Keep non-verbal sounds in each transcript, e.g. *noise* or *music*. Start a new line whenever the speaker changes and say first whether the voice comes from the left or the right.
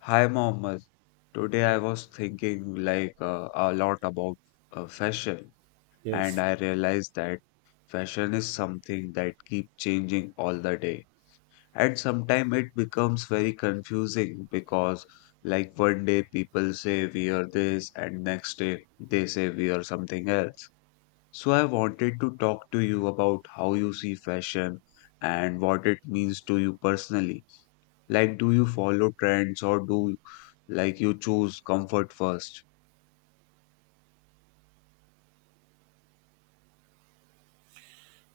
left: Hi, Mohammed. Today I was thinking a lot about fashion, and
right: Yes.
left: I realized that fashion is something that keep changing all the day. And sometimes it becomes very confusing because like one day people say we are this, and next day they say we are something else. So I wanted to talk to you about how you see fashion and what it means to you personally. Like, do you follow trends or do like you choose comfort first?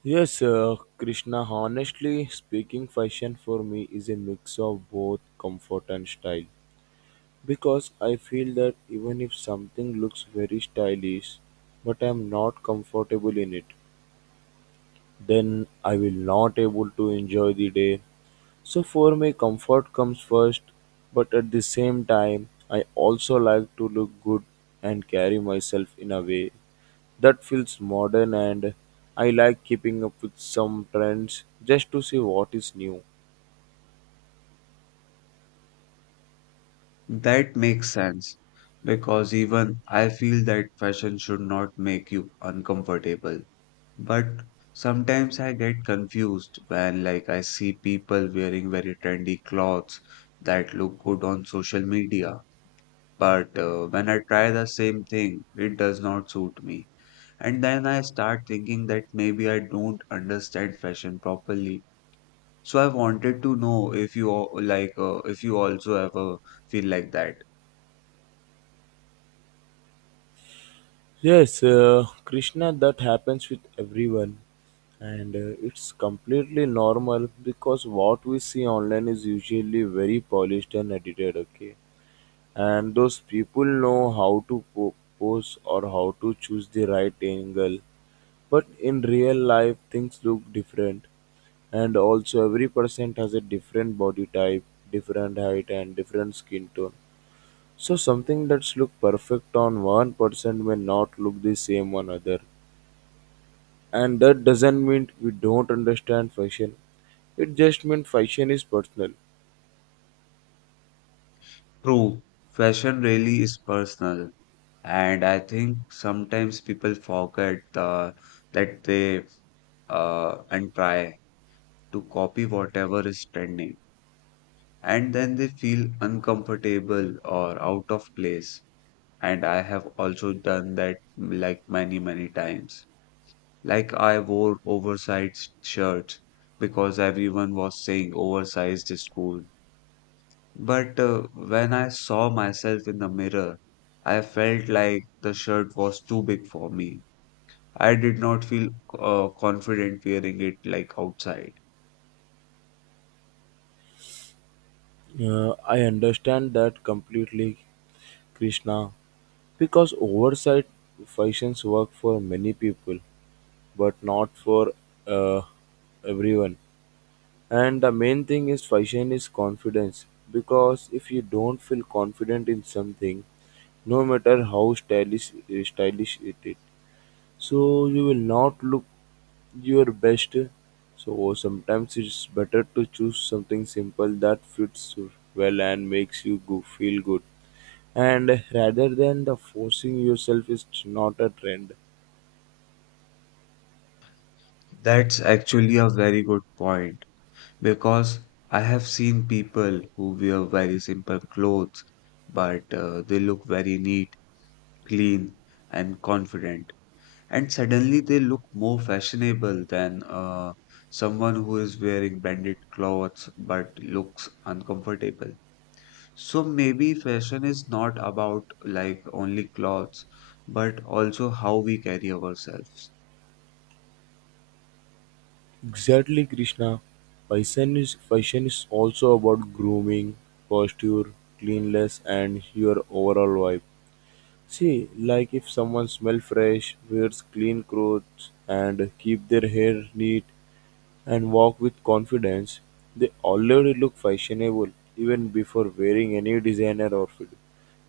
right: Yes, Krishna, honestly speaking, fashion for me is a mix of both comfort and style. Because I feel that even if something looks very stylish, but I'm not comfortable in it, then I will not able to enjoy the day. So for me, comfort comes first, but at the same time, I also like to look good and carry myself in a way that feels modern, and I like keeping up with some trends just to see what is new.
left: That makes sense because even I feel that fashion should not make you uncomfortable. But sometimes I get confused when like I see people wearing very trendy clothes that look good on social media. But when I try the same thing, it does not suit me. And then I start thinking that maybe I don't understand fashion properly. So I wanted to know if you also ever feel like that.
right: Yes, Krishna, that happens with everyone. And it's completely normal because what we see online is usually very polished and edited, okay? And those people know how to pose or how to choose the right angle. But in real life, things look different. And also every person has a different body type, different height and different skin tone. So something that's look perfect on one person may not look the same on other, and that doesn't mean we don't understand fashion, it just means fashion is personal.
left: True, fashion really is personal, and I think sometimes people forget uh, that they and try to copy whatever is trending, and then they feel uncomfortable or out of place. And I have also done that like many, many times. Like I wore oversized shirts because everyone was saying oversized is cool. But when I saw myself in the mirror, I felt like the shirt was too big for me. I did not feel confident wearing it like outside.
right: I understand that completely, Krishna, because oversight fashions work for many people but not for uh, everyone. And the main thing is fashion is confidence, because if you don't feel confident in something, no matter how stylish it is, so you will not look your best. So sometimes it's better to choose something simple that fits well and makes you go, feel good. And rather than the forcing yourself is not a trend.
left: That's actually a very good point because I have seen people who wear very simple clothes, but they look very neat, clean, and confident. And suddenly they look more fashionable than someone who is wearing branded clothes but looks uncomfortable. So maybe fashion is not about like only clothes, but also how we carry ourselves.
right: Exactly, Krishna. Fashion is also about grooming, posture, cleanliness, and your overall vibe. See, like if someone smells fresh, wears clean clothes, and keep their hair neat and walk with confidence, they already look fashionable even before wearing any designer outfit,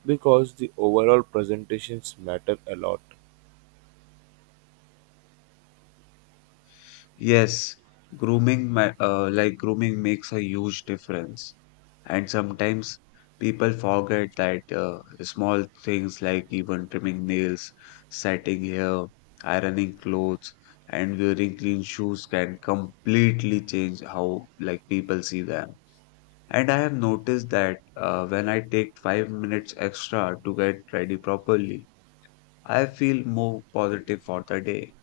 right: because the overall presentations matter a lot.
left: Yes, like grooming makes a huge difference. And sometimes people forget that small things like even trimming nails, setting hair, ironing clothes, and wearing clean shoes can completely change how like people see them. And I have noticed that when I take 5 minutes extra to get ready properly, I feel more positive for the day.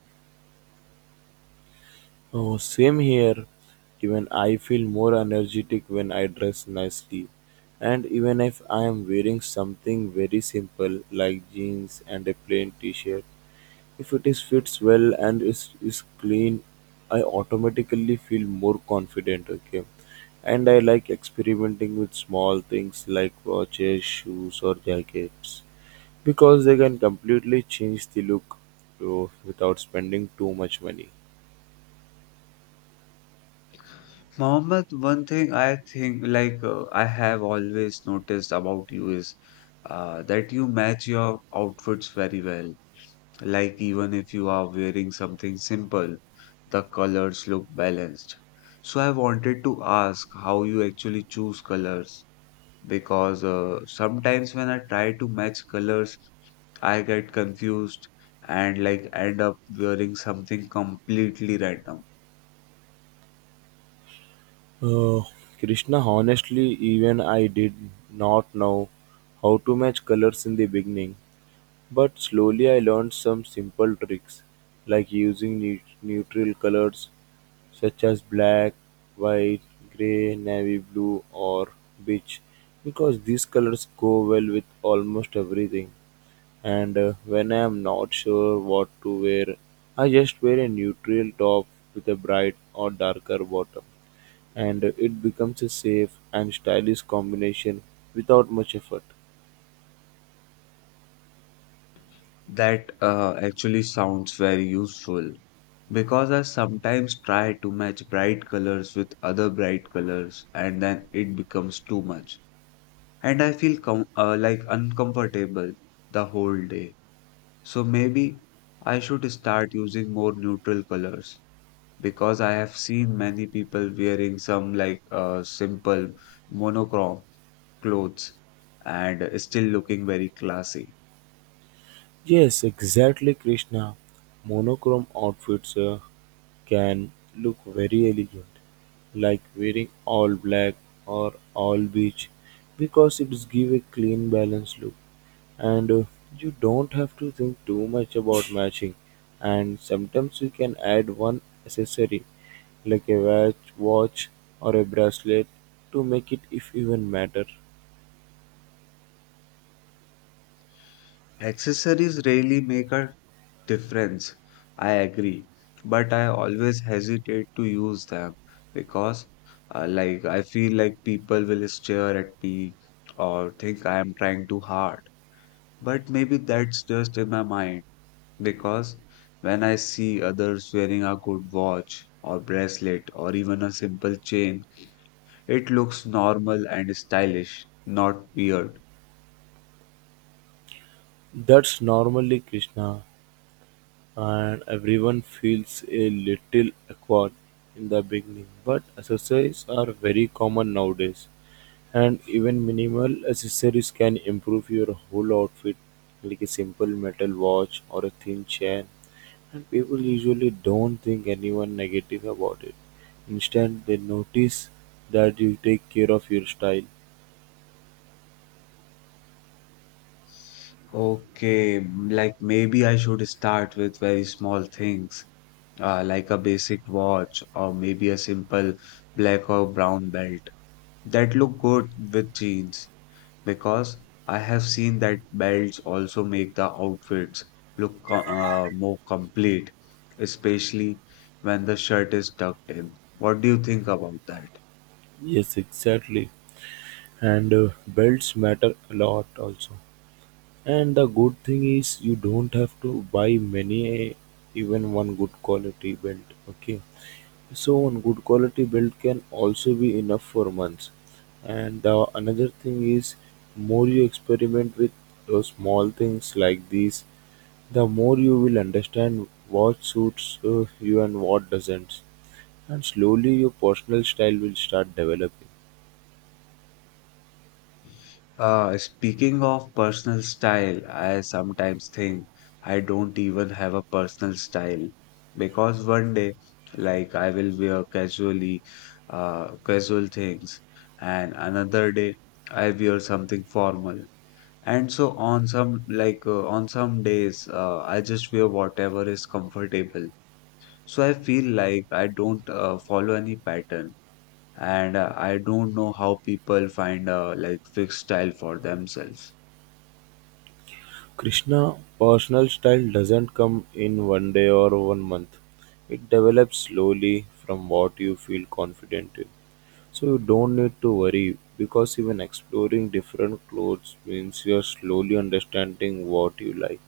right: Oh, same here. Even I feel more energetic when I dress nicely. And even if I am wearing something very simple like jeans and a plain t-shirt, if it is fits well and is clean, I automatically feel more confident, okay? And I like experimenting with small things like watches, shoes or jackets because they can completely change the look, oh, without spending too much money.
left: Mohammed, one thing I think, I have always noticed about you is that you match your outfits very well. Like even if you are wearing something simple, the colors look balanced. So I wanted to ask how you actually choose colors because sometimes when I try to match colors, I get confused and like end up wearing something completely random.
right: Oh, Krishna, honestly, even I did not know how to match colors in the beginning, but slowly I learned some simple tricks like using neutral colors such as black, white, gray, navy blue, or beige, because these colors go well with almost everything. And when I am not sure what to wear, I just wear a neutral top with a bright or darker bottom and it becomes a safe and stylish combination without much effort.
left: That actually sounds very useful because I sometimes try to match bright colors with other bright colors and then it becomes too much. And I feel com like uncomfortable the whole day. So maybe I should start using more neutral colors because I have seen many people wearing some simple monochrome clothes and still looking very classy.
right: Yes, exactly, Krishna. Monochrome outfits can look very elegant, like wearing all black or all beige, because it gives a clean, balanced look, and you don't have to think too much about matching. And sometimes you can add one accessory, like a watch, or a bracelet, to make it, if even matter.
left: Accessories really make a difference. I agree, but I always hesitate to use them because, like, I feel like people will stare at me or think I am trying too hard. But maybe that's just in my mind because when I see others wearing a good watch or bracelet or even a simple chain, it looks normal and stylish, not weird.
right: That's normally Krishna, and everyone feels a little awkward in the beginning. But accessories are very common nowadays, and even minimal accessories can improve your whole outfit, like a simple metal watch or a thin chain. And people usually don't think anyone negative about it. Instead, they notice that you take care of your style.
left: Okay, like maybe I should start with very small things like a basic watch or maybe a simple black or brown belt that look good with jeans because I have seen that belts also make the outfits look more complete, especially when the shirt is tucked in. What do you think about that?
right: Yes, exactly. And belts matter a lot also. And the good thing is you don't have to buy many, even one good quality belt. Okay, so one good quality belt can also be enough for months. And another thing is, more you experiment with those small things like these, the more you will understand what suits you and what doesn't. And slowly your personal style will start developing.
left: Speaking of personal style, I sometimes think I don't even have a personal style because one day, like, I will wear casually, casual things, and another day, I wear something formal. And so on some on some days, I just wear whatever is comfortable. So I feel like I don't follow any pattern, and I don't know how people find a like fixed style for themselves.
right: Krishna, personal style doesn't come in one day or one month. It develops slowly from what you feel confident in. So you don't need to worry because even exploring different clothes means you're slowly understanding what you like.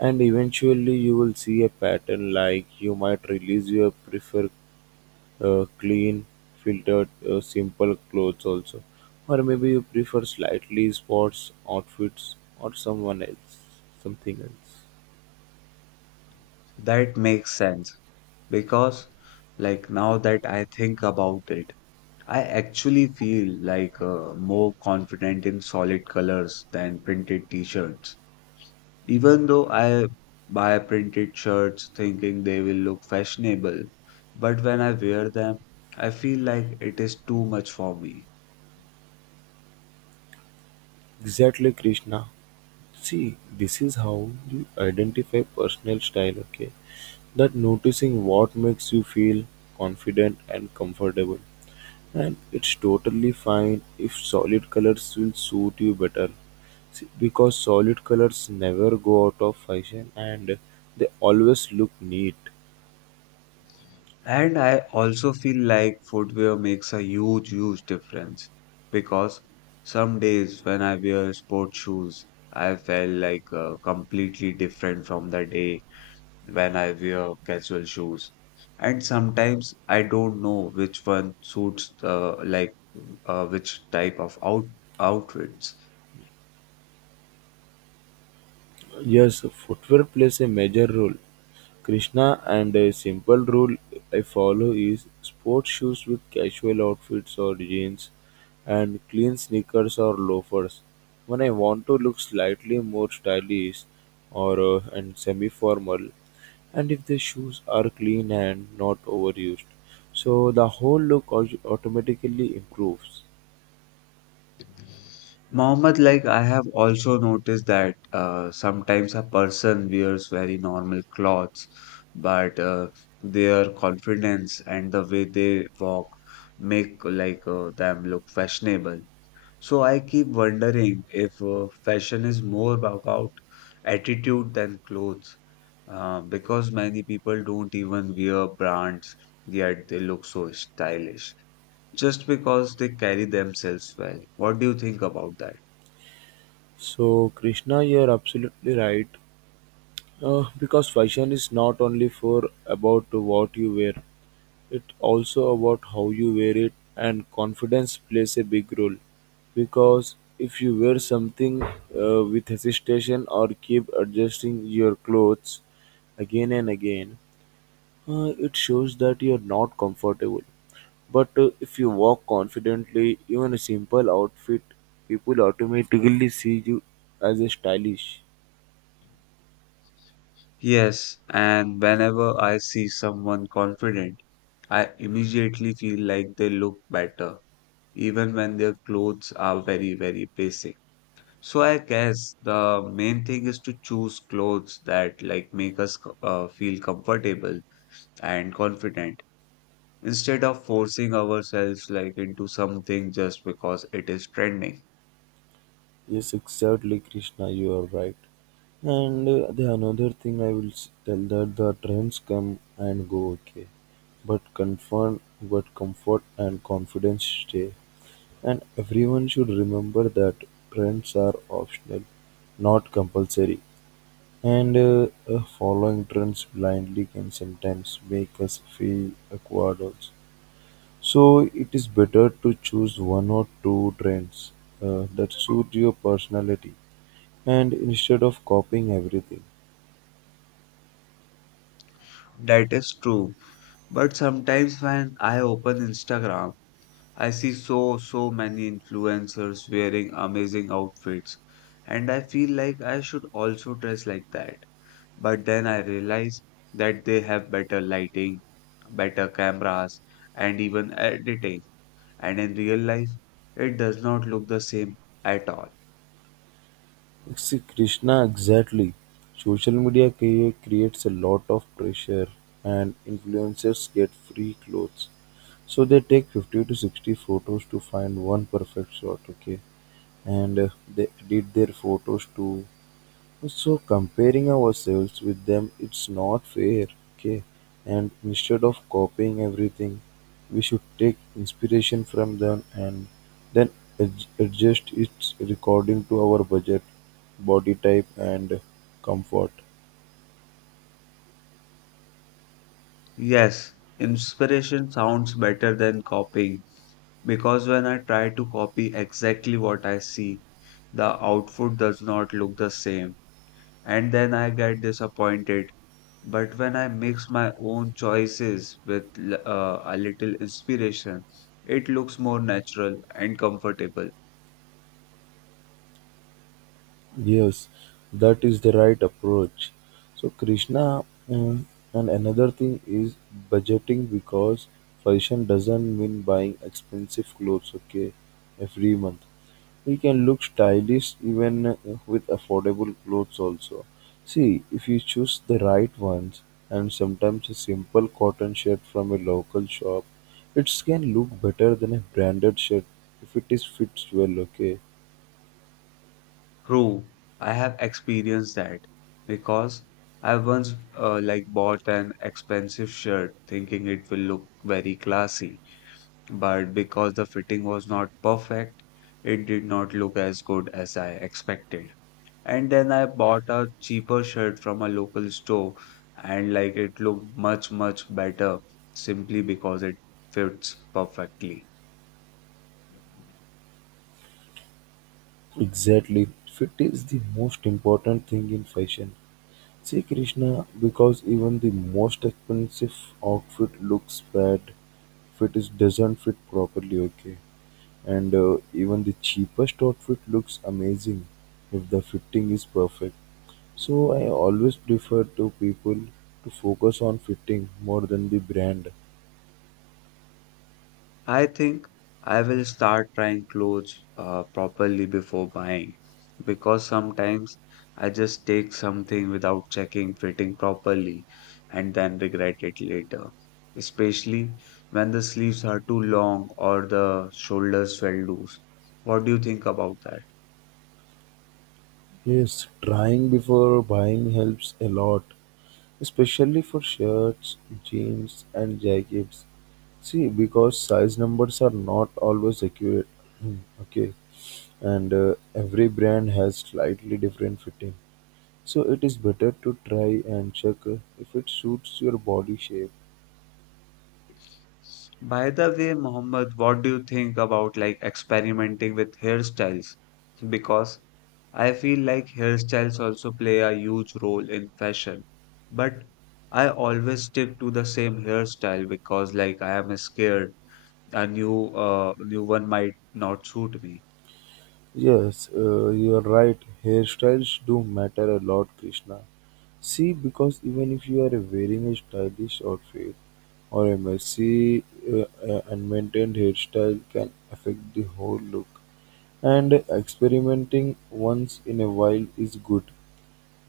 right: And eventually you will see a pattern like you might release your preferred clean, filtered, simple clothes also. Or maybe you prefer slightly sports outfits or someone else, something else.
left: That makes sense because, like, now that I think about it, I actually feel like more confident in solid colors than printed t-shirts. Even though I buy printed shirts thinking they will look fashionable, but when I wear them, I feel like it is too much for me.
right: Exactly, Krishna. See, this is how you identify personal style, okay? That noticing what makes you feel confident and comfortable. And it's totally fine if solid colors will suit you better. See, because solid colors never go out of fashion and they always look neat.
left: And I also feel like footwear makes a huge, huge difference because some days when I wear sport shoes, I felt like completely different from the day when I wear casual shoes. And sometimes I don't know which one suits which type of outfits.
right: Yes, footwear plays a major role, Krishna. And a simple rule I follow is sports shoes with casual outfits or jeans and clean sneakers or loafers. When I want to look slightly more stylish or and semi-formal and if the shoes are clean and not overused. So the whole look automatically improves.
left: Mohammed, like I have also noticed that sometimes a person wears very normal clothes, but their confidence and the way they walk make them look fashionable. So I keep wondering if fashion is more about attitude than clothes, because many people don't even wear brands, yet they look so stylish just because they carry themselves well. What do you think about that?
right: So Krishna, you're absolutely right. Because fashion is not only for about what you wear, it also about how you wear it, and confidence plays a big role. Because if you wear something with hesitation or keep adjusting your clothes again and again, it shows that you're not comfortable. But if you walk confidently, even a simple outfit, people automatically see you as a stylish.
left: Yes, and whenever I see someone confident, I immediately feel like they look better, even when their clothes are very, very basic. So I guess the main thing is to choose clothes that like make us feel comfortable and confident instead of forcing ourselves like into something just because it is trending.
right: Yes, exactly, Krishna, you are right. And the another thing I will tell that the trends come and go, okay, but comfort and confidence stay. And everyone should remember that trends are optional, not compulsory. And following trends blindly can sometimes make us feel awkward also. So it is better to choose one or two trends that suit your personality and instead of copying everything,
left: That is true. But sometimes when I open Instagram, I see so, so many influencers wearing amazing outfits, and I feel like I should also dress like that. But then I realize that they have better lighting, better cameras, and even editing. And in real life, it does not look the same at all.
right: see Krishna exactly. Social media creates a lot of pressure, and influencers get free clothes. So they take 50 to 60 photos to find one perfect shot, okay? And they edit their photos to so comparing ourselves with them it's not fair, okay? And instead of copying everything, we should take inspiration from them and then adjust its according to our budget, body type and comfort.
left: Yes, inspiration sounds better than copying because when I try to copy exactly what I see, the output does not look the same and then I get disappointed. But when I mix my own choices with a little inspiration, it looks more natural and comfortable.
right: Yes, that is the right approach. So Krishna, and another thing is budgeting because fashion doesn't mean buying expensive clothes, okay, every month. We can look stylish even with affordable clothes also. See, if you choose the right ones and sometimes a simple cotton shirt from a local shop, it can look better than a branded shirt if it is fits well, okay?
left: True, I have experienced that because I once like bought an expensive shirt thinking it will look very classy, but because the fitting was not perfect, it did not look as good as I expected. And then I bought a cheaper shirt from a local store and like it looked much, much better simply because it fits perfectly.
right: Exactly. Fit is the most important thing in fashion. See Krishna, because even the most expensive outfit looks bad if it is doesn't fit properly, okay? And even the cheapest outfit looks amazing if the fitting is perfect. So I always prefer to people to focus on fitting more than the brand.
left: I think I will start trying clothes properly before buying because sometimes I just take something without checking fitting properly and then regret it later. Especially when the sleeves are too long or the shoulders fell loose. What do you think about that?
right: Yes, trying before buying helps a lot, especially for shirts, jeans and jackets. See, because size numbers are not always accurate. *clears throat* Okay, and every brand has slightly different fitting. So it is better to try and check if it suits your body shape.
left: By the way, Mohammed, what do you think about like experimenting with hairstyles? Because I feel like hairstyles also play a huge role in fashion. But I always stick to the same hairstyle because like I am scared a new one might not suit me.
right: Yes, you're right. Hairstyles do matter a lot, Krishna. See, because even if you are wearing a stylish outfit or a messy unmaintained hairstyle can affect the whole look. And experimenting once in a while is good,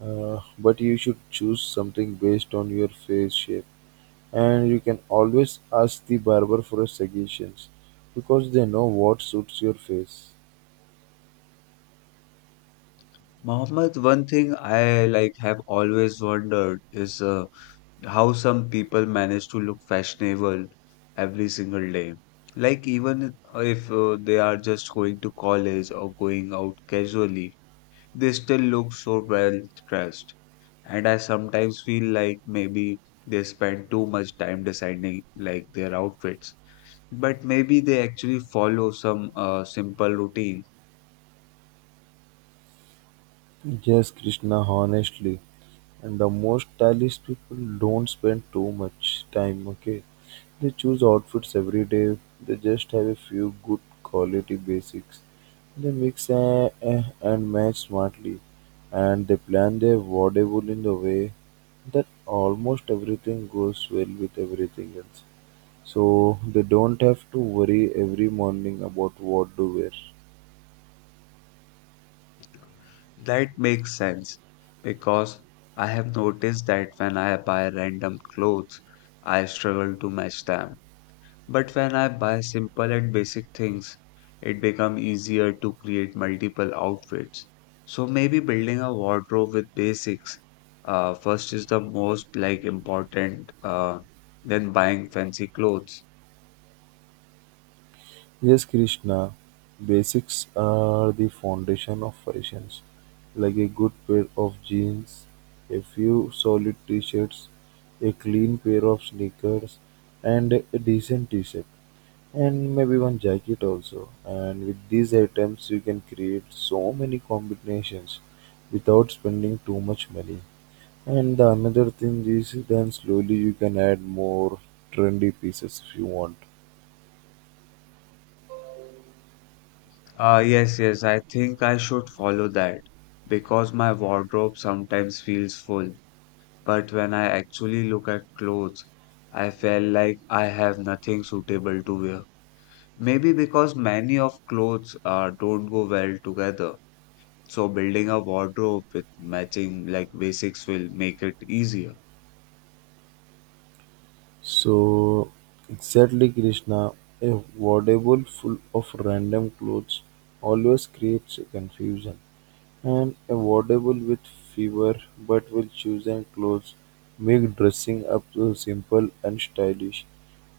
right: but you should choose something based on your face shape. And you can always ask the barber for a suggestion because they know what suits your face.
left: Mohammed, one thing I have always wondered is how some people manage to look fashionable every single day. Like, even if they are just going to college or going out casually, they still look so well dressed. And I sometimes feel like maybe they spend too much time deciding like their outfits, but maybe they actually follow some simple routine.
right: Yes, Krishna, honestly. And the most stylish people don't spend too much time, okay? They choose outfits every day, they just have a few good quality basics. They mix and match smartly, and they plan their wardrobe in the way that almost everything goes well with everything else. So they don't have to worry every morning about what to wear.
left: That makes sense because I have noticed that when I buy random clothes, I struggle to match them. But when I buy simple and basic things, it becomes easier to create multiple outfits. So maybe building a wardrobe with basics first is the most like important than buying fancy clothes.
right: Yes, Krishna, basics are the foundation of fashions, like a good pair of jeans, a few solid t shirts, a clean pair of sneakers, and a decent t shirt, and maybe one jacket also. And with these items, you can create so many combinations without spending too much money. And the another thing is then slowly you can add more trendy pieces if you want.
left: Yes, yes, I think I should follow that because my wardrobe sometimes feels full. But when I actually look at clothes, I felt like I have nothing suitable to wear. Maybe because many of clothes don't go well together. So building a wardrobe with matching like basics will make it easier.
right: So exactly Krishna, a wardrobe full of random clothes always creates confusion. And a wardrobe with fewer but well chosen clothes make dressing up so simple and stylish.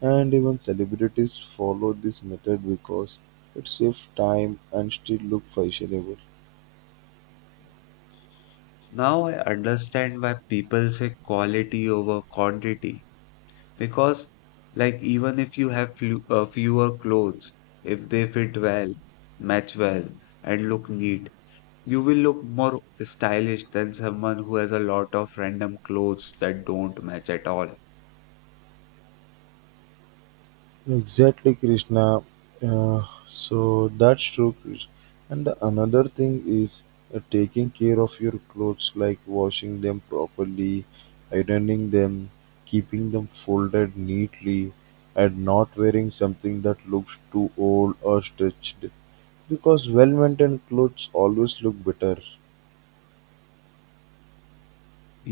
right: And even celebrities follow this method because it saves time and still look fashionable.
left: Now I understand why people say quality over quantity because like even if you have fewer clothes, if they fit well, match well, and look neat, you will look more stylish than someone who has a lot of random clothes that don't match at all.
right: Exactly, Krishna. So that's true, Krishna. And the another thing is taking care of your clothes, like washing them properly, ironing them, keeping them folded neatly, and not wearing something that looks too old or stretched. Because well maintained clothes always look better.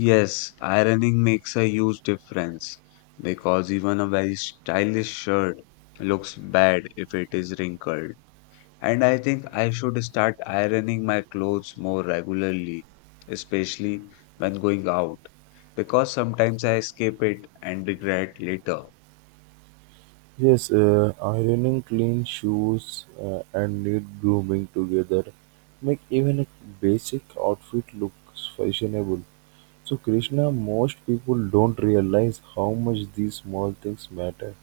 left: Yes, ironing makes a huge difference because even a very stylish shirt looks bad if it is wrinkled. And I think I should start ironing my clothes more regularly, especially when going out, because sometimes I skip it and regret later.
right: Yes, ironing clean shoes and neat grooming together make even a basic outfit looks fashionable. So Krishna, most people don't realize how much these small things matter,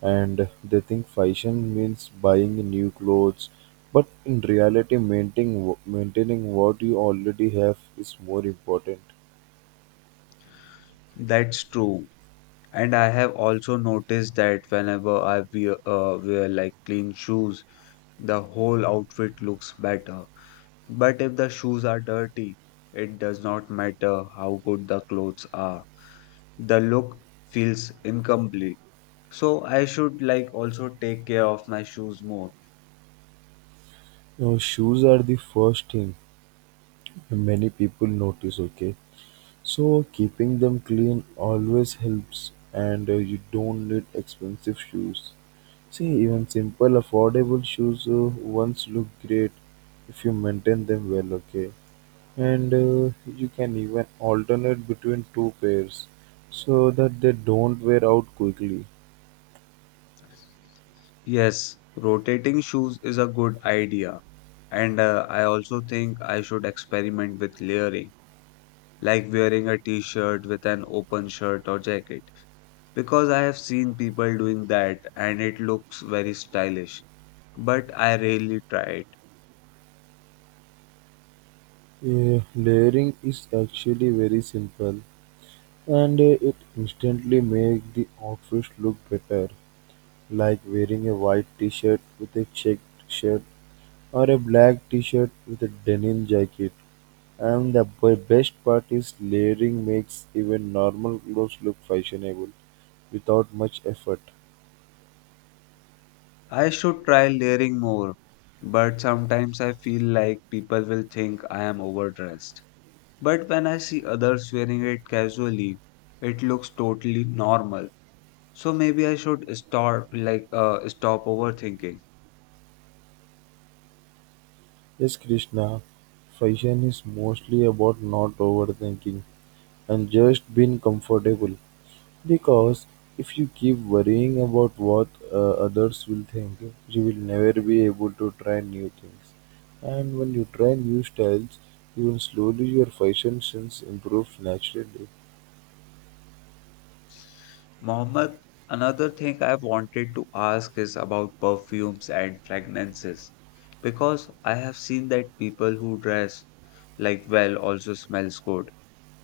right: and they think fashion means buying new clothes, but in reality, maintaining what you already have is more important.
left: That's true. And I have also noticed that whenever I wear like clean shoes, the whole outfit looks better. But if the shoes are dirty, it does not matter how good the clothes are. The look feels incomplete. So I should like also take care of my shoes more.
right: Now, shoes are the first thing many people notice. Okay, so keeping them clean always helps, and you don't need expensive shoes. See, even simple, affordable shoes once look great if you maintain them well, okay? And you can even alternate between two pairs so that they don't wear out quickly.
left: Yes, rotating shoes is a good idea. And I also think I should experiment with layering like wearing a t shirt with an open shirt or jacket. Because I have seen people doing that and it looks very stylish, but I rarely try it.
right: Yeah, layering is actually very simple and it instantly makes the outfit look better, like wearing a white t shirt with a checked shirt or a black t-shirt with a denim jacket. And the best part is layering makes even normal clothes look fashionable without much effort.
left: I should try layering more, but sometimes I feel like people will think I am overdressed. But when I see others wearing it casually, it looks totally normal. So maybe I should start stop overthinking.
right: Yes, Krishna, fashion is mostly about not overthinking and just being comfortable. Because if you keep worrying about what others will think, you will never be able to try new things. And when you try new styles, even slowly your fashion sense improves naturally.
left: Mohammed, another thing I've wanted to ask is about perfumes and fragrances because I have seen that people who dress like well also smells good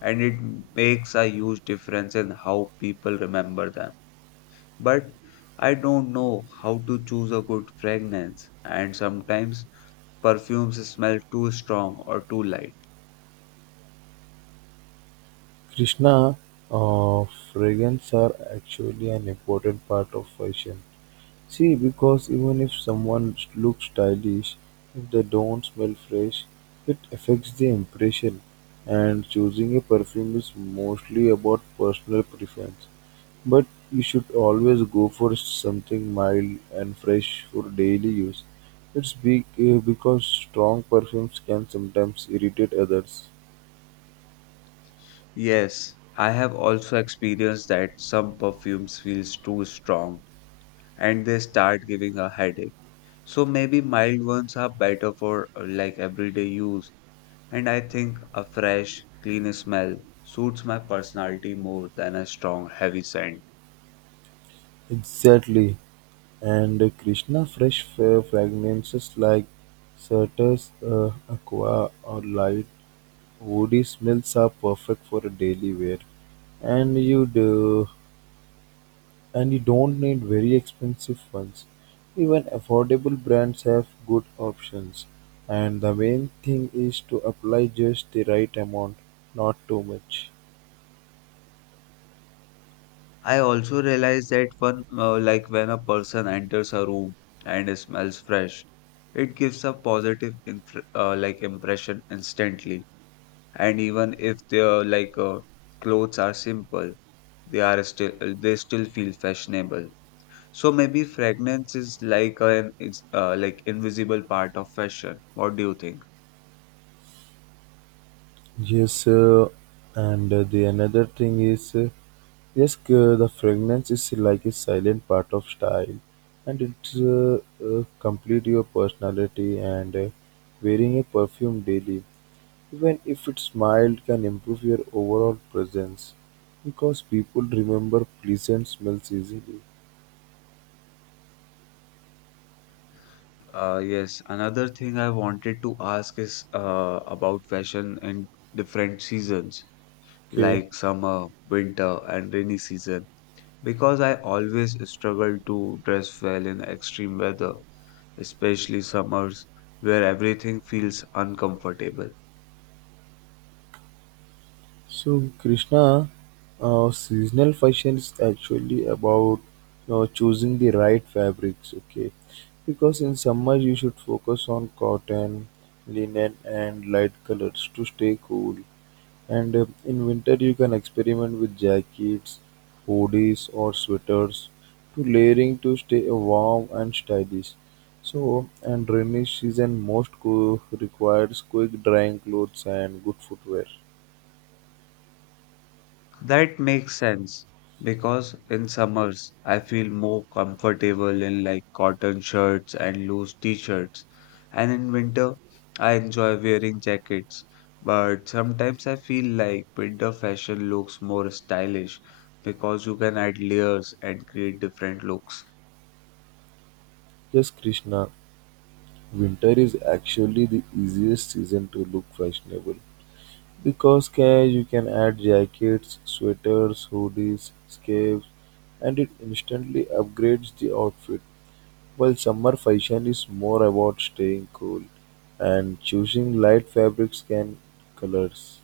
left: and it makes a huge difference in how people remember them. But I don't know how to choose a good fragrance and sometimes perfumes smell too strong or too light.
right: Krishna, fragrances are actually an important part of fashion. See, because even if someone looks stylish, if they don't smell fresh, it affects the impression. And choosing a perfume is mostly about personal preference. But you should always go for something mild and fresh for daily use. It's big, because strong perfumes can sometimes irritate others.
left: Yes, I have also experienced that some perfumes feels too strong and they start giving a headache. So maybe mild ones are better for like everyday use. And I think a fresh, clean smell suits my personality more than a strong, heavy scent.
right: Exactly. And Krishna fresh fragrances like Certus, Aqua, or Light woody smells are perfect for a daily wear. And you do, and you don't need very expensive ones. Even affordable brands have good options. And the main thing is to apply just the right amount, not too much.
left: I also realize that when, like when a person enters a room and it smells fresh, it gives a positive infr like impression instantly. And even if their clothes are simple, they are still they still feel fashionable. So maybe fragrance is like an is like invisible part of fashion. What do you think?
right: Yes, and the another thing is. Yes, the fragrance is like a silent part of style, and it complete your personality. And wearing a perfume daily, even if it's mild, can improve your overall presence because people remember pleasant smells easily.
left: Yes, another thing I wanted to ask is about fashion in different seasons,
right: Okay.
left: like summer, winter, and rainy season, because I always struggle to dress well in extreme weather, especially summers, where everything feels uncomfortable.
right: So, Krishna, seasonal fashion is actually about you know, choosing the right fabrics, okay? Because in summer you should focus on cotton, linen, and light colors to stay cool. And in winter you can experiment with jackets, hoodies, or sweaters to layering to stay warm and stylish. So, and rainy season most requires quick drying clothes and good footwear.
left: That makes sense because in summers I feel more comfortable in like cotton shirts and loose t-shirts, and in winter I enjoy wearing jackets. But sometimes I feel like winter fashion looks more stylish because you can add layers and create different looks.
right: Yes, Krishna. Winter is actually the easiest season to look fashionable because you can add jackets, sweaters, hoodies, scarves, and it instantly upgrades the outfit. While summer fashion is more about staying cool and choosing light fabrics and colors.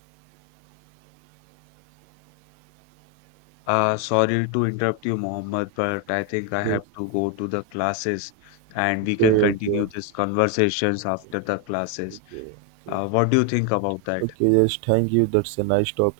left: Sorry to interrupt you, Mohammed, but I think I have
right: Okay,
left: to go to the classes and we can continue
right: okay,
left: these conversations after the classes.
right: okay, okay.
left: What do you think about that?
right: Okay, yes, thank you. That's a nice topic.